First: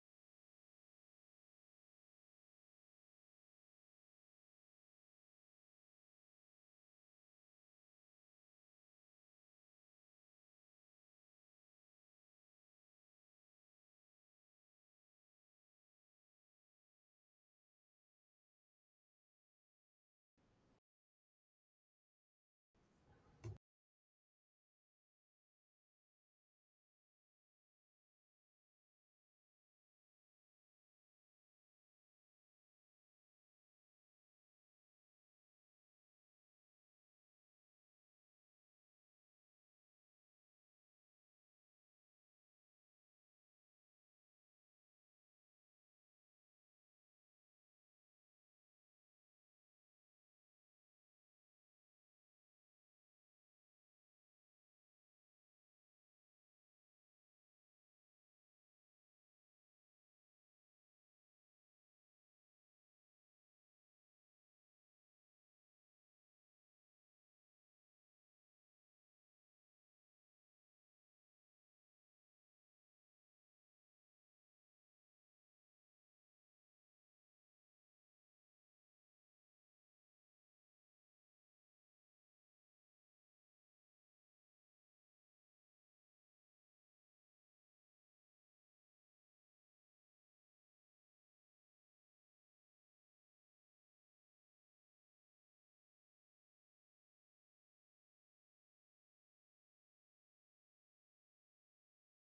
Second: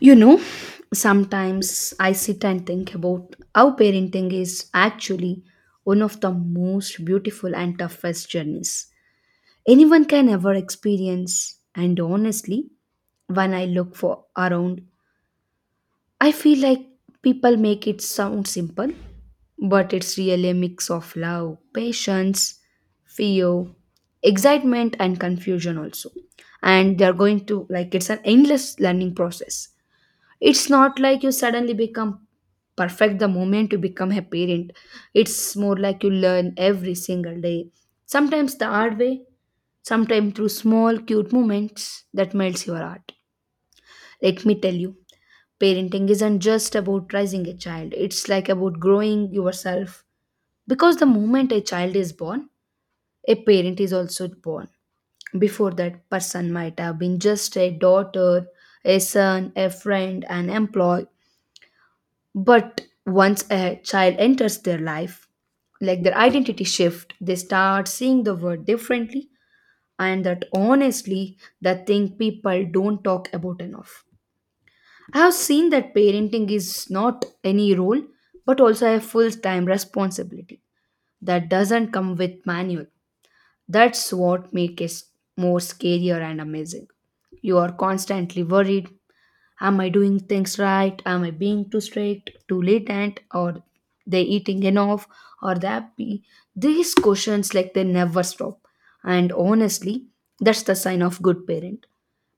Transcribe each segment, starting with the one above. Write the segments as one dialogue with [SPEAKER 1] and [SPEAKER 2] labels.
[SPEAKER 1] You know, sometimes I sit and think about how parenting is actually one of the most beautiful and toughest journeys anyone can ever experience. And honestly, when I look for around, I feel like people make it sound simple, but it's really a mix of love, patience, fear, excitement, and confusion also. And they're going to like it's an endless learning process. It's not like you suddenly become perfect the moment you become a parent. It's more like you learn every single day. Sometimes the hard way, sometimes through small cute moments that melts your heart. Let me tell you, parenting isn't just about raising a child. It's like about growing yourself. Because the moment a child is born, a parent is also born, before that person might have been just a daughter, a son, a friend, an employee, but once a child enters their life, like their identity shift, they start seeing the world differently, and that honestly that thing people don't talk about enough. I have seen that parenting is not any role but also a full-time responsibility that doesn't come with manual. That's what makes it more scarier and amazing. You are constantly worried. Am I doing things right? Am I being too strict, too latent, or they eating enough? Or they happy? These questions like they never stop. And honestly, that's the sign of good parent,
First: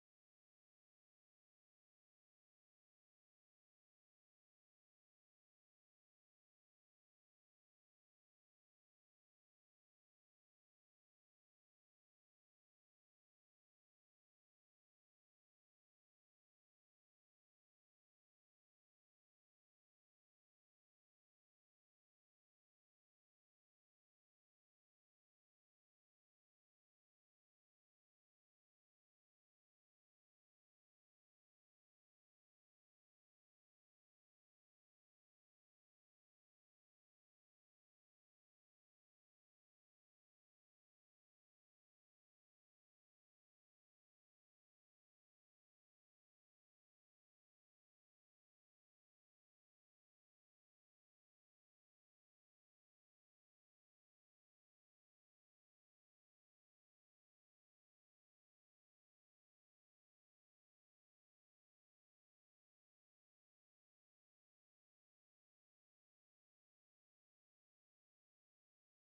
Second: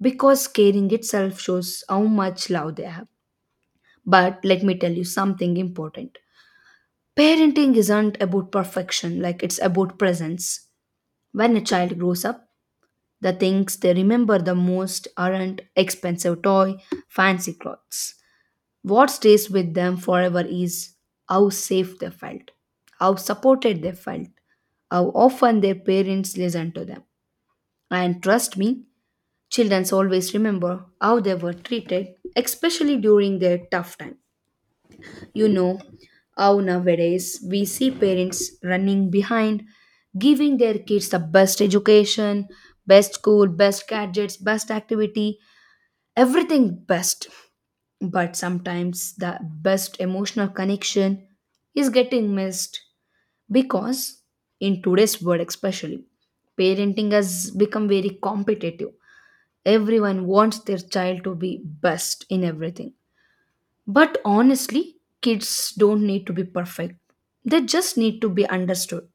[SPEAKER 1] because caring itself shows how much love they have. But let me tell you something important. Parenting isn't about perfection, like it's about presence. When a child grows up, the things they remember the most aren't expensive toy, fancy clothes. What stays with them forever is how safe they felt, how supported they felt, how often their parents listened to them. And trust me, children always remember how they were treated, especially during their tough time. You know how nowadays we see parents running behind, giving their kids the best education, best school, best gadgets, best activity, everything best. But sometimes the best emotional connection is getting missed because, in today's world especially, parenting has become very competitive. Everyone wants their child to be best in everything. But honestly, kids don't need to be perfect, they just need to be understood,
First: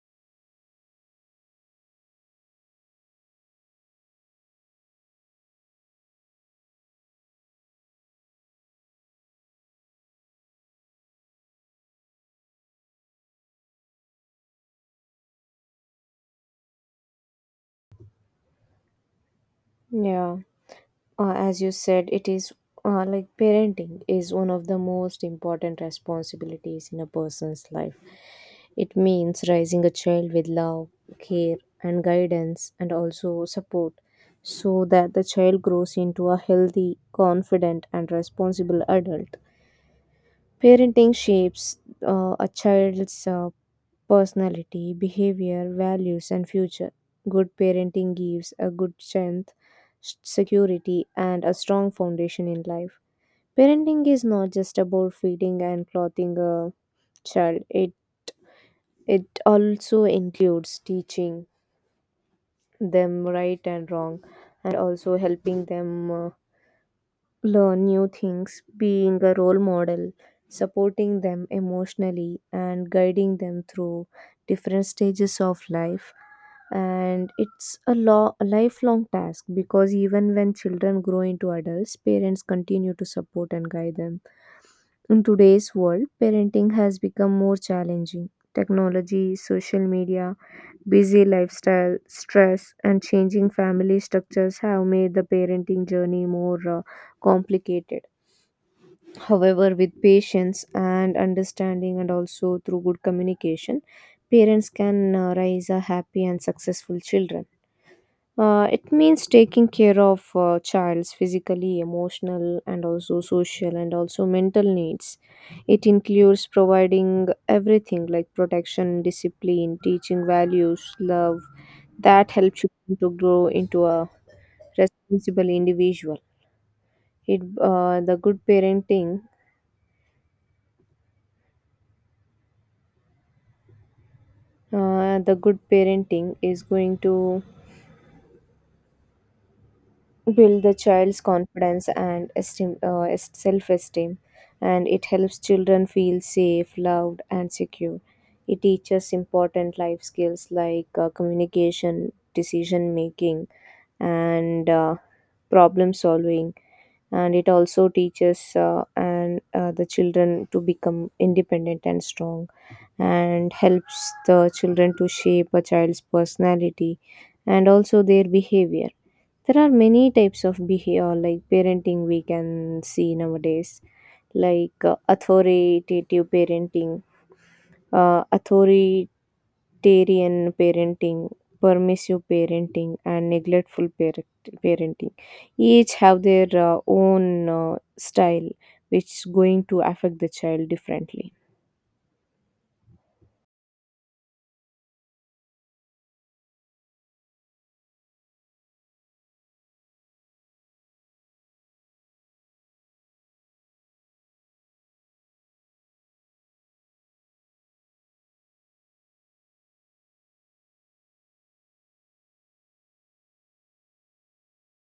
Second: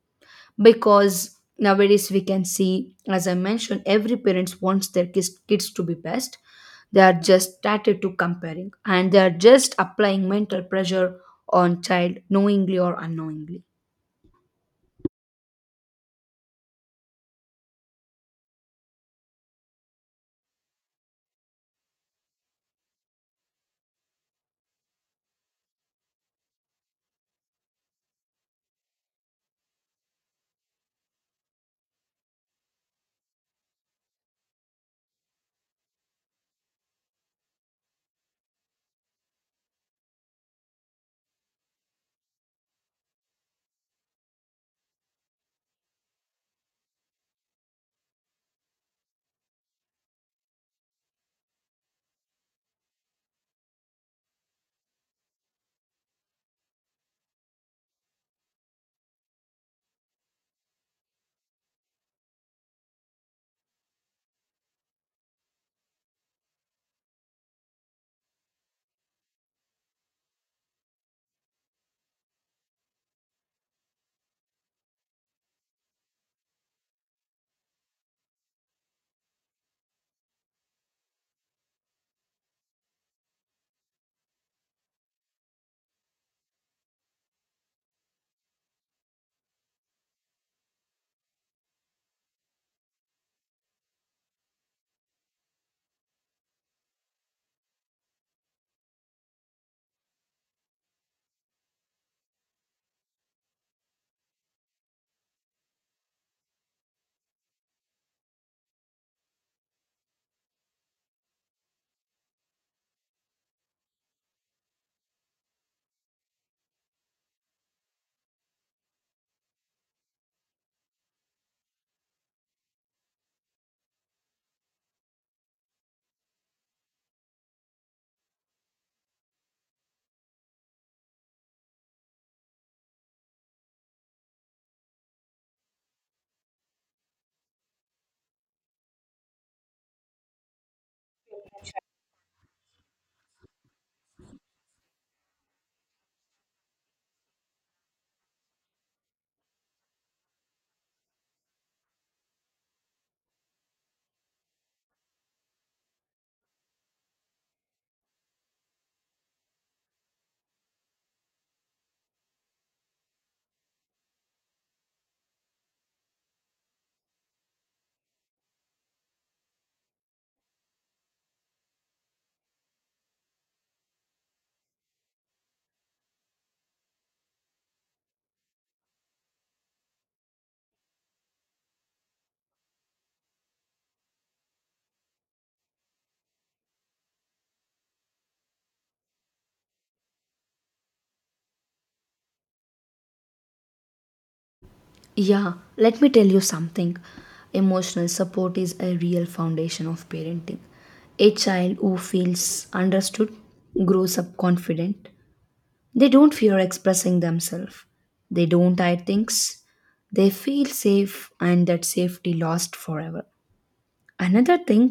[SPEAKER 1] because nowadays we can see, as I mentioned, every parents wants their kids to be best. They are just started to comparing and they are just applying mental pressure on child, knowingly or unknowingly.
[SPEAKER 2] Yeah, as you said, it is like parenting is one of the most important responsibilities in a person's life. It means raising a child with love, care, and guidance, and also support so that the child grows into a healthy, confident, and responsible adult. Parenting shapes a child's personality, behavior, values, and future. Good parenting gives a good strength, security, and a strong foundation in life. Parenting is not just about feeding and clothing a child, it also includes teaching them right and wrong, and also helping them learn new things, being a role model, supporting them emotionally, and guiding them through different stages of life. And it's a lifelong task because even when children grow into adults, parents continue to support and guide them. In today's world, parenting has become more challenging. Technology, social media, busy lifestyle, stress, and changing family structures have made the parenting journey more complicated. However, with patience and understanding, and also through good communication, parents can raise a happy and successful children. It means taking care of child's physically, emotional, and also social and also mental needs. It includes providing everything like protection, discipline, teaching values, love that help children to grow into a responsible individual. It uh, the good parenting the good parenting is going to build the child's confidence and esteem, self-esteem, and it helps children feel safe, loved, and secure. It teaches important life skills like communication, decision making, and problem solving, and it also teaches and the children to become independent and strong, and helps the children to shape a child's personality and also their behavior. There are many types of behavior like parenting we can see nowadays, like authoritative parenting, authoritarian parenting, permissive parenting, and parenting. Each have their own style, which is going to affect the child differently.
[SPEAKER 1] Yeah, let me tell you something. Emotional support is a real foundation of parenting. A child who feels understood grows up confident. They don't fear expressing themselves. They don't hide things. They feel safe, and that safety lasts forever. Another thing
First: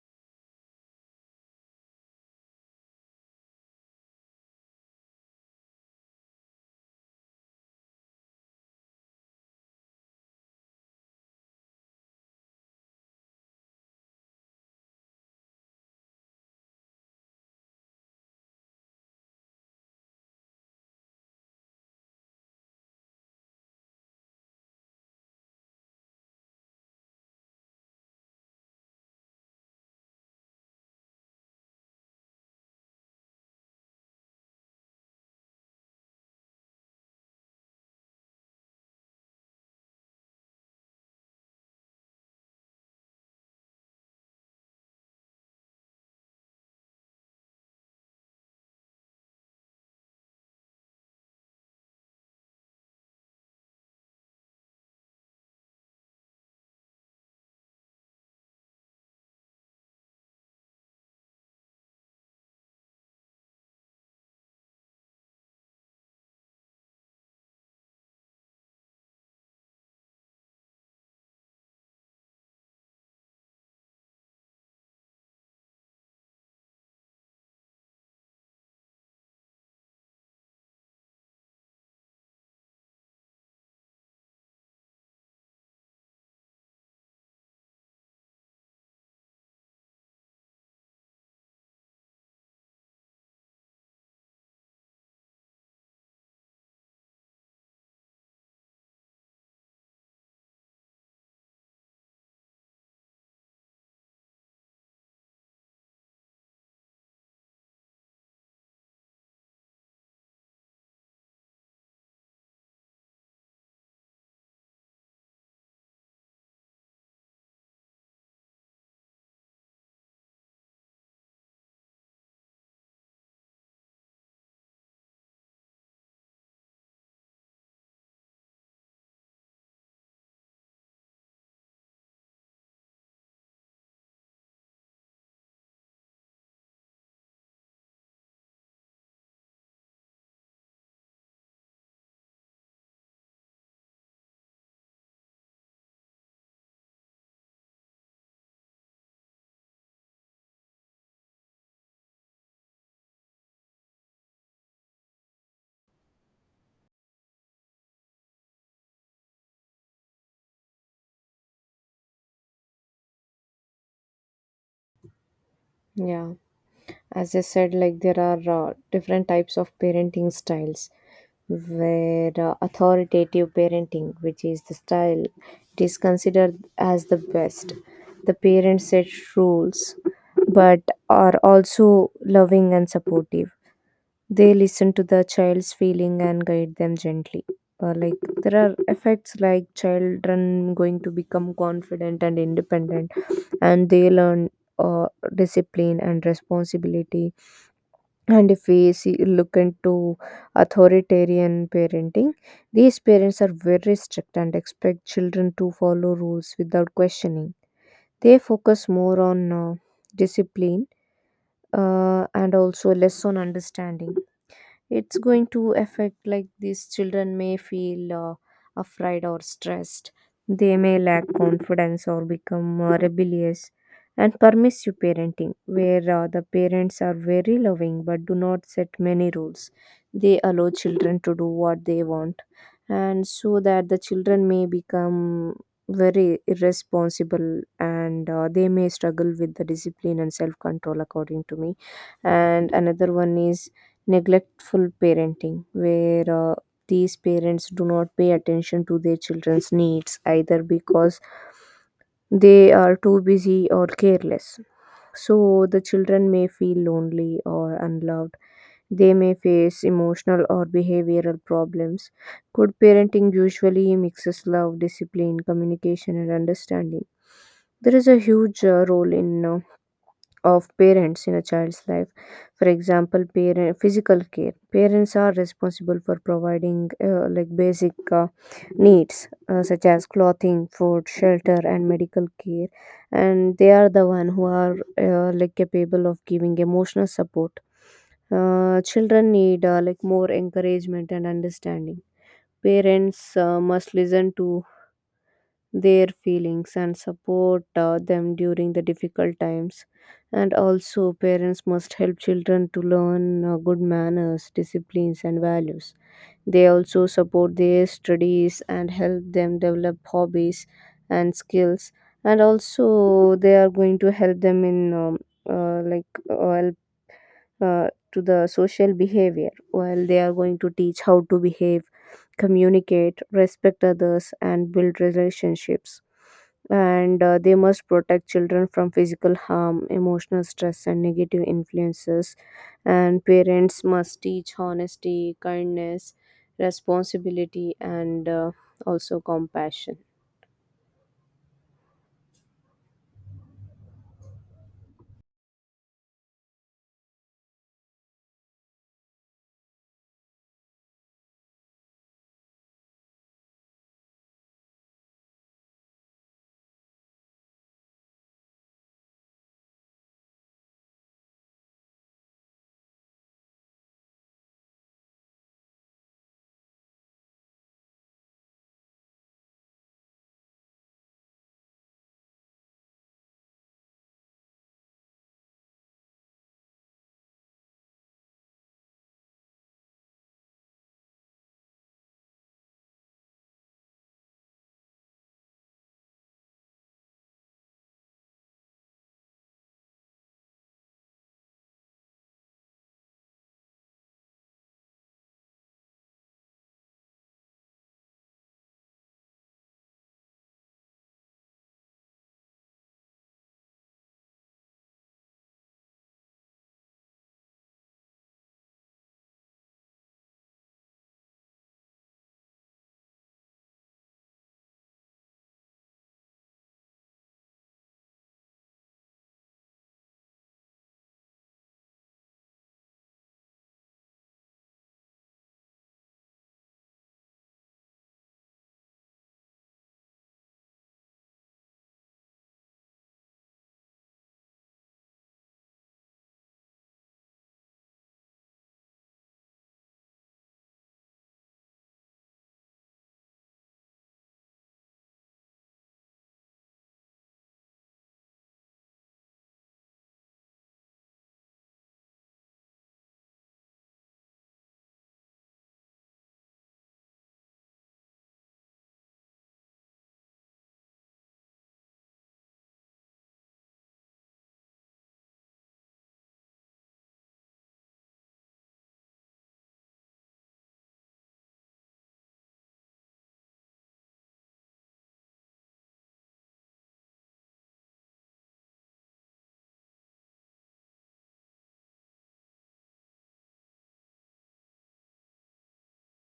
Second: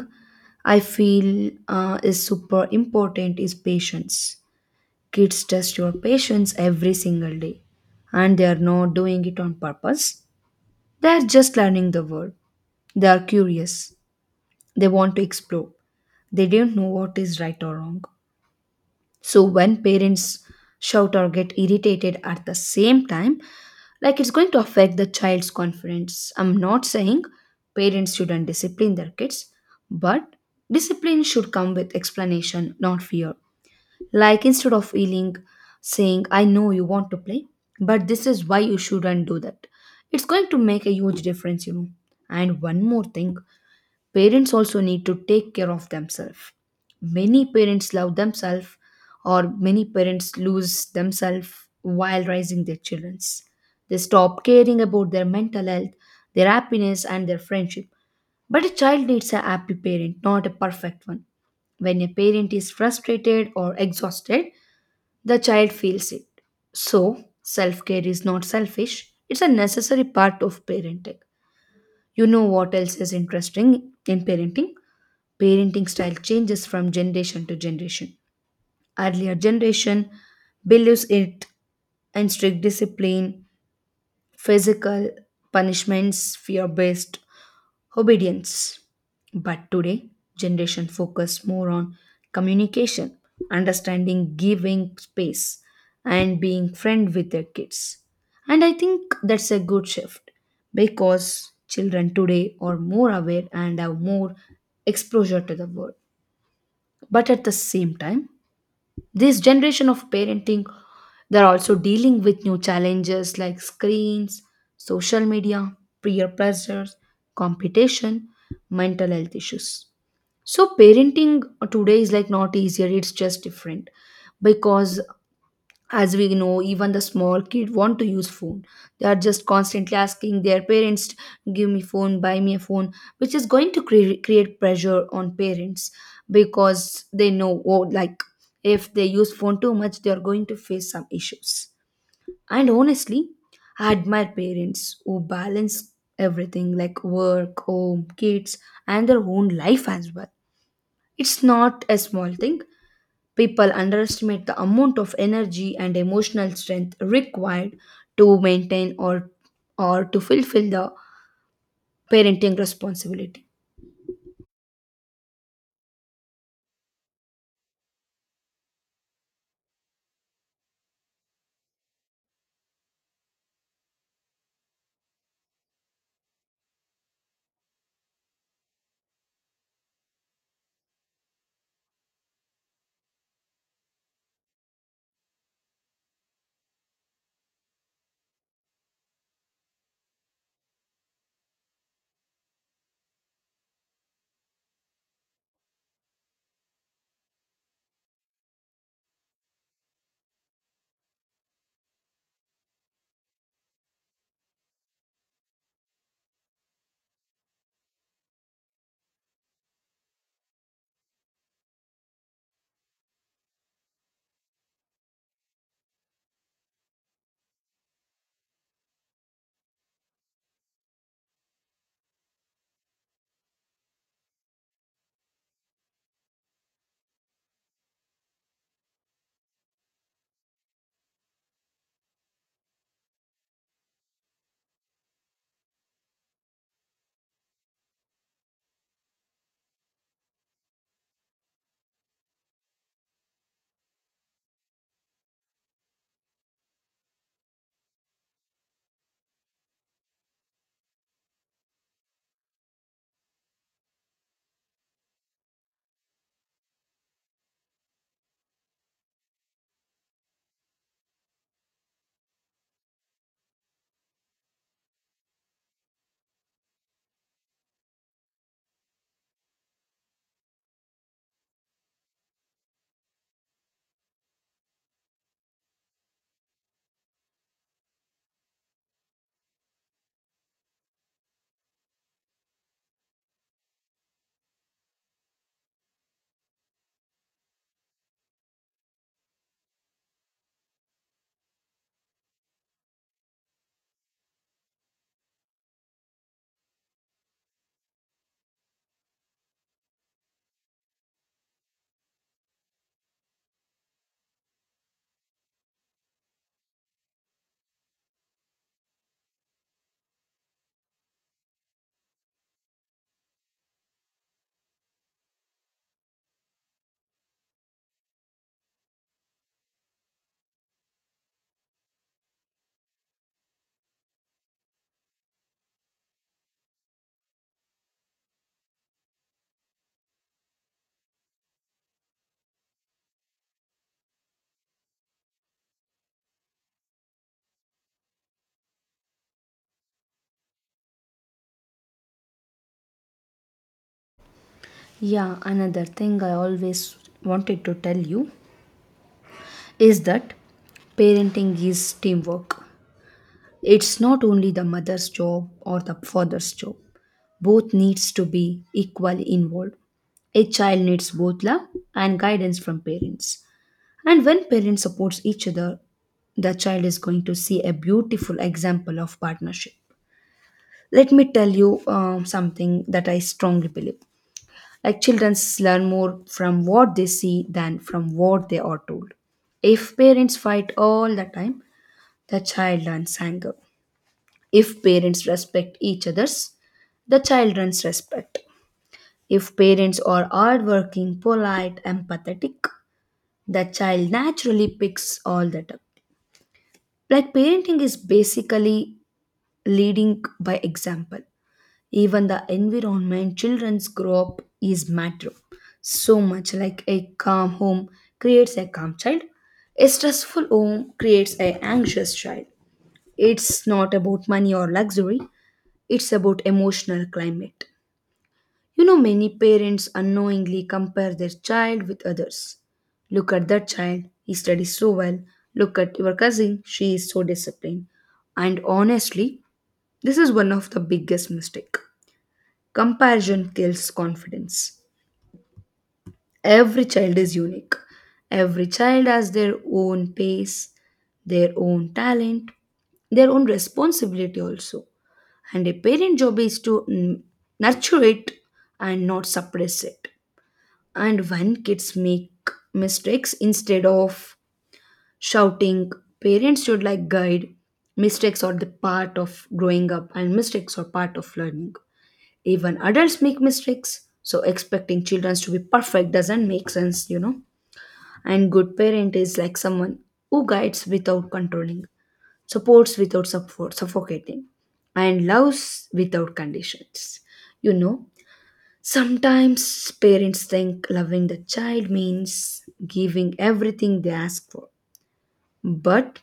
[SPEAKER 1] I feel is super important is patience. Kids test your patience every single day, and they are not doing it on purpose. They are just learning the world. They are curious. They want to explore. They don't know what is right or wrong. So when parents shout or get irritated at the same time, like it's going to affect the child's confidence. I'm not saying parents shouldn't discipline their kids, but discipline should come with explanation, not fear. Like instead of yelling, saying, I know you want to play, but this is why you shouldn't do that. It's going to make a huge difference, you know. And one more thing. Parents also need to take care of themselves. Many parents love themselves, or many parents lose themselves while raising their children. They stop caring about their mental health, their happiness, and their friendship. But a child needs a happy parent, not a perfect one. When a parent is frustrated or exhausted, the child feels it. So, self care is not selfish, it's a necessary part of parenting. You know what else is interesting in parenting? Parenting style changes from generation to generation. Earlier generation believes it in strict discipline, physical punishments, fear based obedience. But today, generation focus more on communication, understanding, giving space, and being friend with their kids. And I think that's a good shift because children today are more aware and have more exposure to the world. But at the same time, this generation of parenting, they're also dealing with new challenges like screens, social media, peer pressures, competition, mental health issues. So, parenting today is like not easier, it's just different, because as we know even the small kid want to use phone. They are just constantly asking their parents, give me phone, buy me a phone, which is going to create pressure on parents, because they know, oh like, if they use phone too much they are going to face some issues. And honestly, I admire parents who balance everything like work, home, kids, and their own life as well. It's not a small thing. People underestimate the amount of energy and emotional strength required to maintain or to fulfill the parenting responsibility.
[SPEAKER 2] Yeah. As I said, like there are different types of parenting styles. Where authoritative parenting, which is the style, it is considered as the best. The parents set rules, but are also loving and supportive. They listen to the child's feeling and guide them gently. Like there are effects like children going to become confident and independent, and they learn uh, discipline and responsibility. And if we see, look into authoritarian parenting, these parents are very strict and expect children to follow rules without questioning. They focus more on discipline, and also less on understanding. It's going to affect like these children may feel afraid or stressed. They may lack confidence or become rebellious. And permissive parenting, where the parents are very loving but do not set many rules. They allow children to do what they want, and so that the children may become very irresponsible, and they may struggle with the discipline and self control, according to me. And another one is neglectful parenting, where uh, these parents do not pay attention to their children's needs, either because they are too busy or careless. So the children may feel lonely or unloved. They may face emotional or behavioral problems. Good parenting usually mixes love, discipline, communication, and understanding. There is a huge role in of parents in a child's life. For example, parent physical care. Parents are responsible for providing like basic needs such as clothing, food, shelter, and medical care, and they are the one who are like capable of giving emotional support. Children need like more encouragement and understanding. Parents must listen to their feelings and support them during the difficult times. And also, parents must help children to learn good manners, disciplines, and values. They also support their studies and help them develop hobbies and skills. And also, they are going to help them in uh, like uh, help, to the social behavior, while they are going to teach how to behave, communicate, respect others, and build relationships. And they must protect children from physical harm, emotional stress, and negative influences. And parents must teach honesty, kindness, responsibility, and also compassion.
[SPEAKER 1] Yeah, another thing I always wanted to tell you is that parenting is teamwork. It's not only the mother's job or the father's job. Both needs to be equally involved. A child needs both love and guidance from parents, and when parents support each other the child is going to see a beautiful example of partnership. Let me tell you something that I strongly believe, like children learn more from what they see than from what they are told. If parents fight all the time the child learns anger. If parents respect each others the child learns respect. If parents are hardworking, polite, empathetic, the child naturally picks all that up. Like parenting is basically leading by example. Even the environment children grow up is matter so much. Like a calm home creates a calm child, a stressful home creates an anxious child. It's not about money or luxury, it's about emotional climate. You know, many parents unknowingly compare their child with others. Look at that child, he studies so well. Look at your cousin, she is so disciplined. And honestly, this is one of the biggest mistake. Comparison kills confidence. Every child is unique. Every child has their own pace, their own talent, their own responsibility also. And a parent job is to nurture it and not suppress it. And when kids make mistakes, instead of shouting, parents should like guide. Mistakes are the part of growing up and mistakes are part of learning. Even adults make mistakes, so expecting children to be perfect doesn't make sense, you know. And good parent is like someone who guides without controlling, supports without support suffocating, and loves without conditions, you know. Sometimes parents think loving the child means giving everything they ask for. But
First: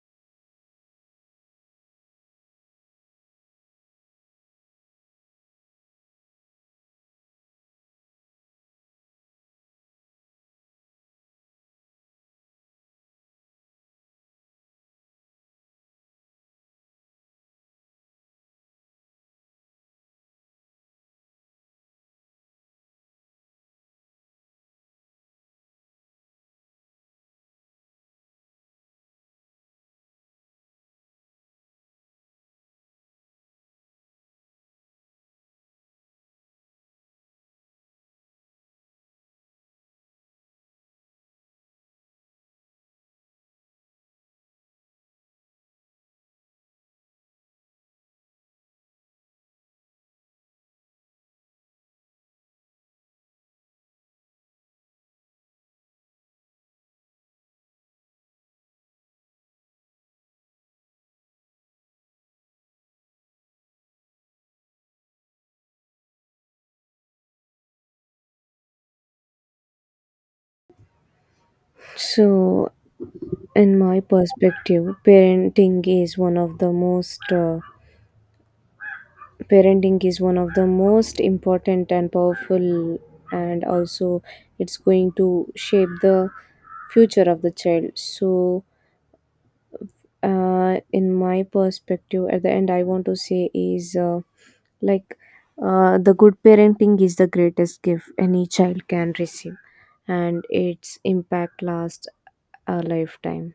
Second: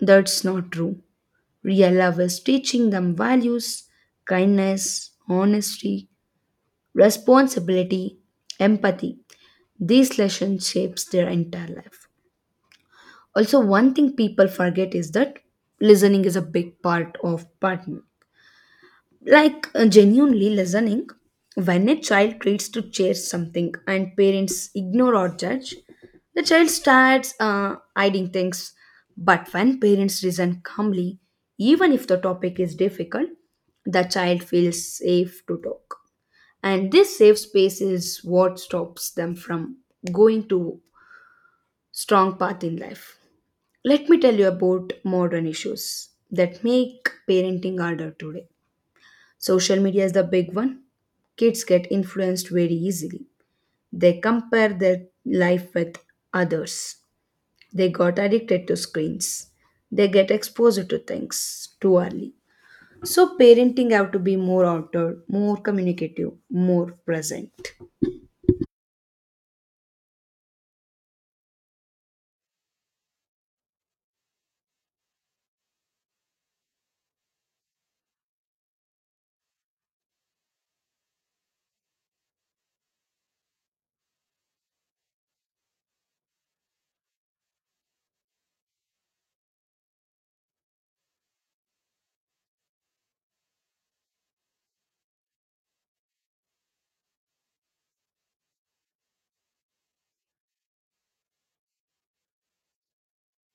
[SPEAKER 1] that's not true. Real love is teaching them values, kindness, honesty, responsibility, empathy. These lessons shapes their entire life. Also, one thing people forget is that listening is a big part of partner. Like genuinely listening, when a child treats to share something and parents ignore or judge, the child starts hiding things. But when parents listen calmly, even if the topic is difficult, the child feels safe to talk, and this safe space is what stops them from going to strong path in life. Let me tell you about modern issues that make parenting harder today. Social media is the big one. Kids get influenced very easily. They compare their life with others. They got addicted to screens. They get exposed to things too early. So parenting have to be more outdoor, more communicative, more present.
[SPEAKER 2] So, in my perspective, parenting is one of the most important and powerful, and also it's going to shape the future of the child. So in my perspective, at the end I want to say is like the good parenting is the greatest gift any child can receive, and its impact lasts a lifetime.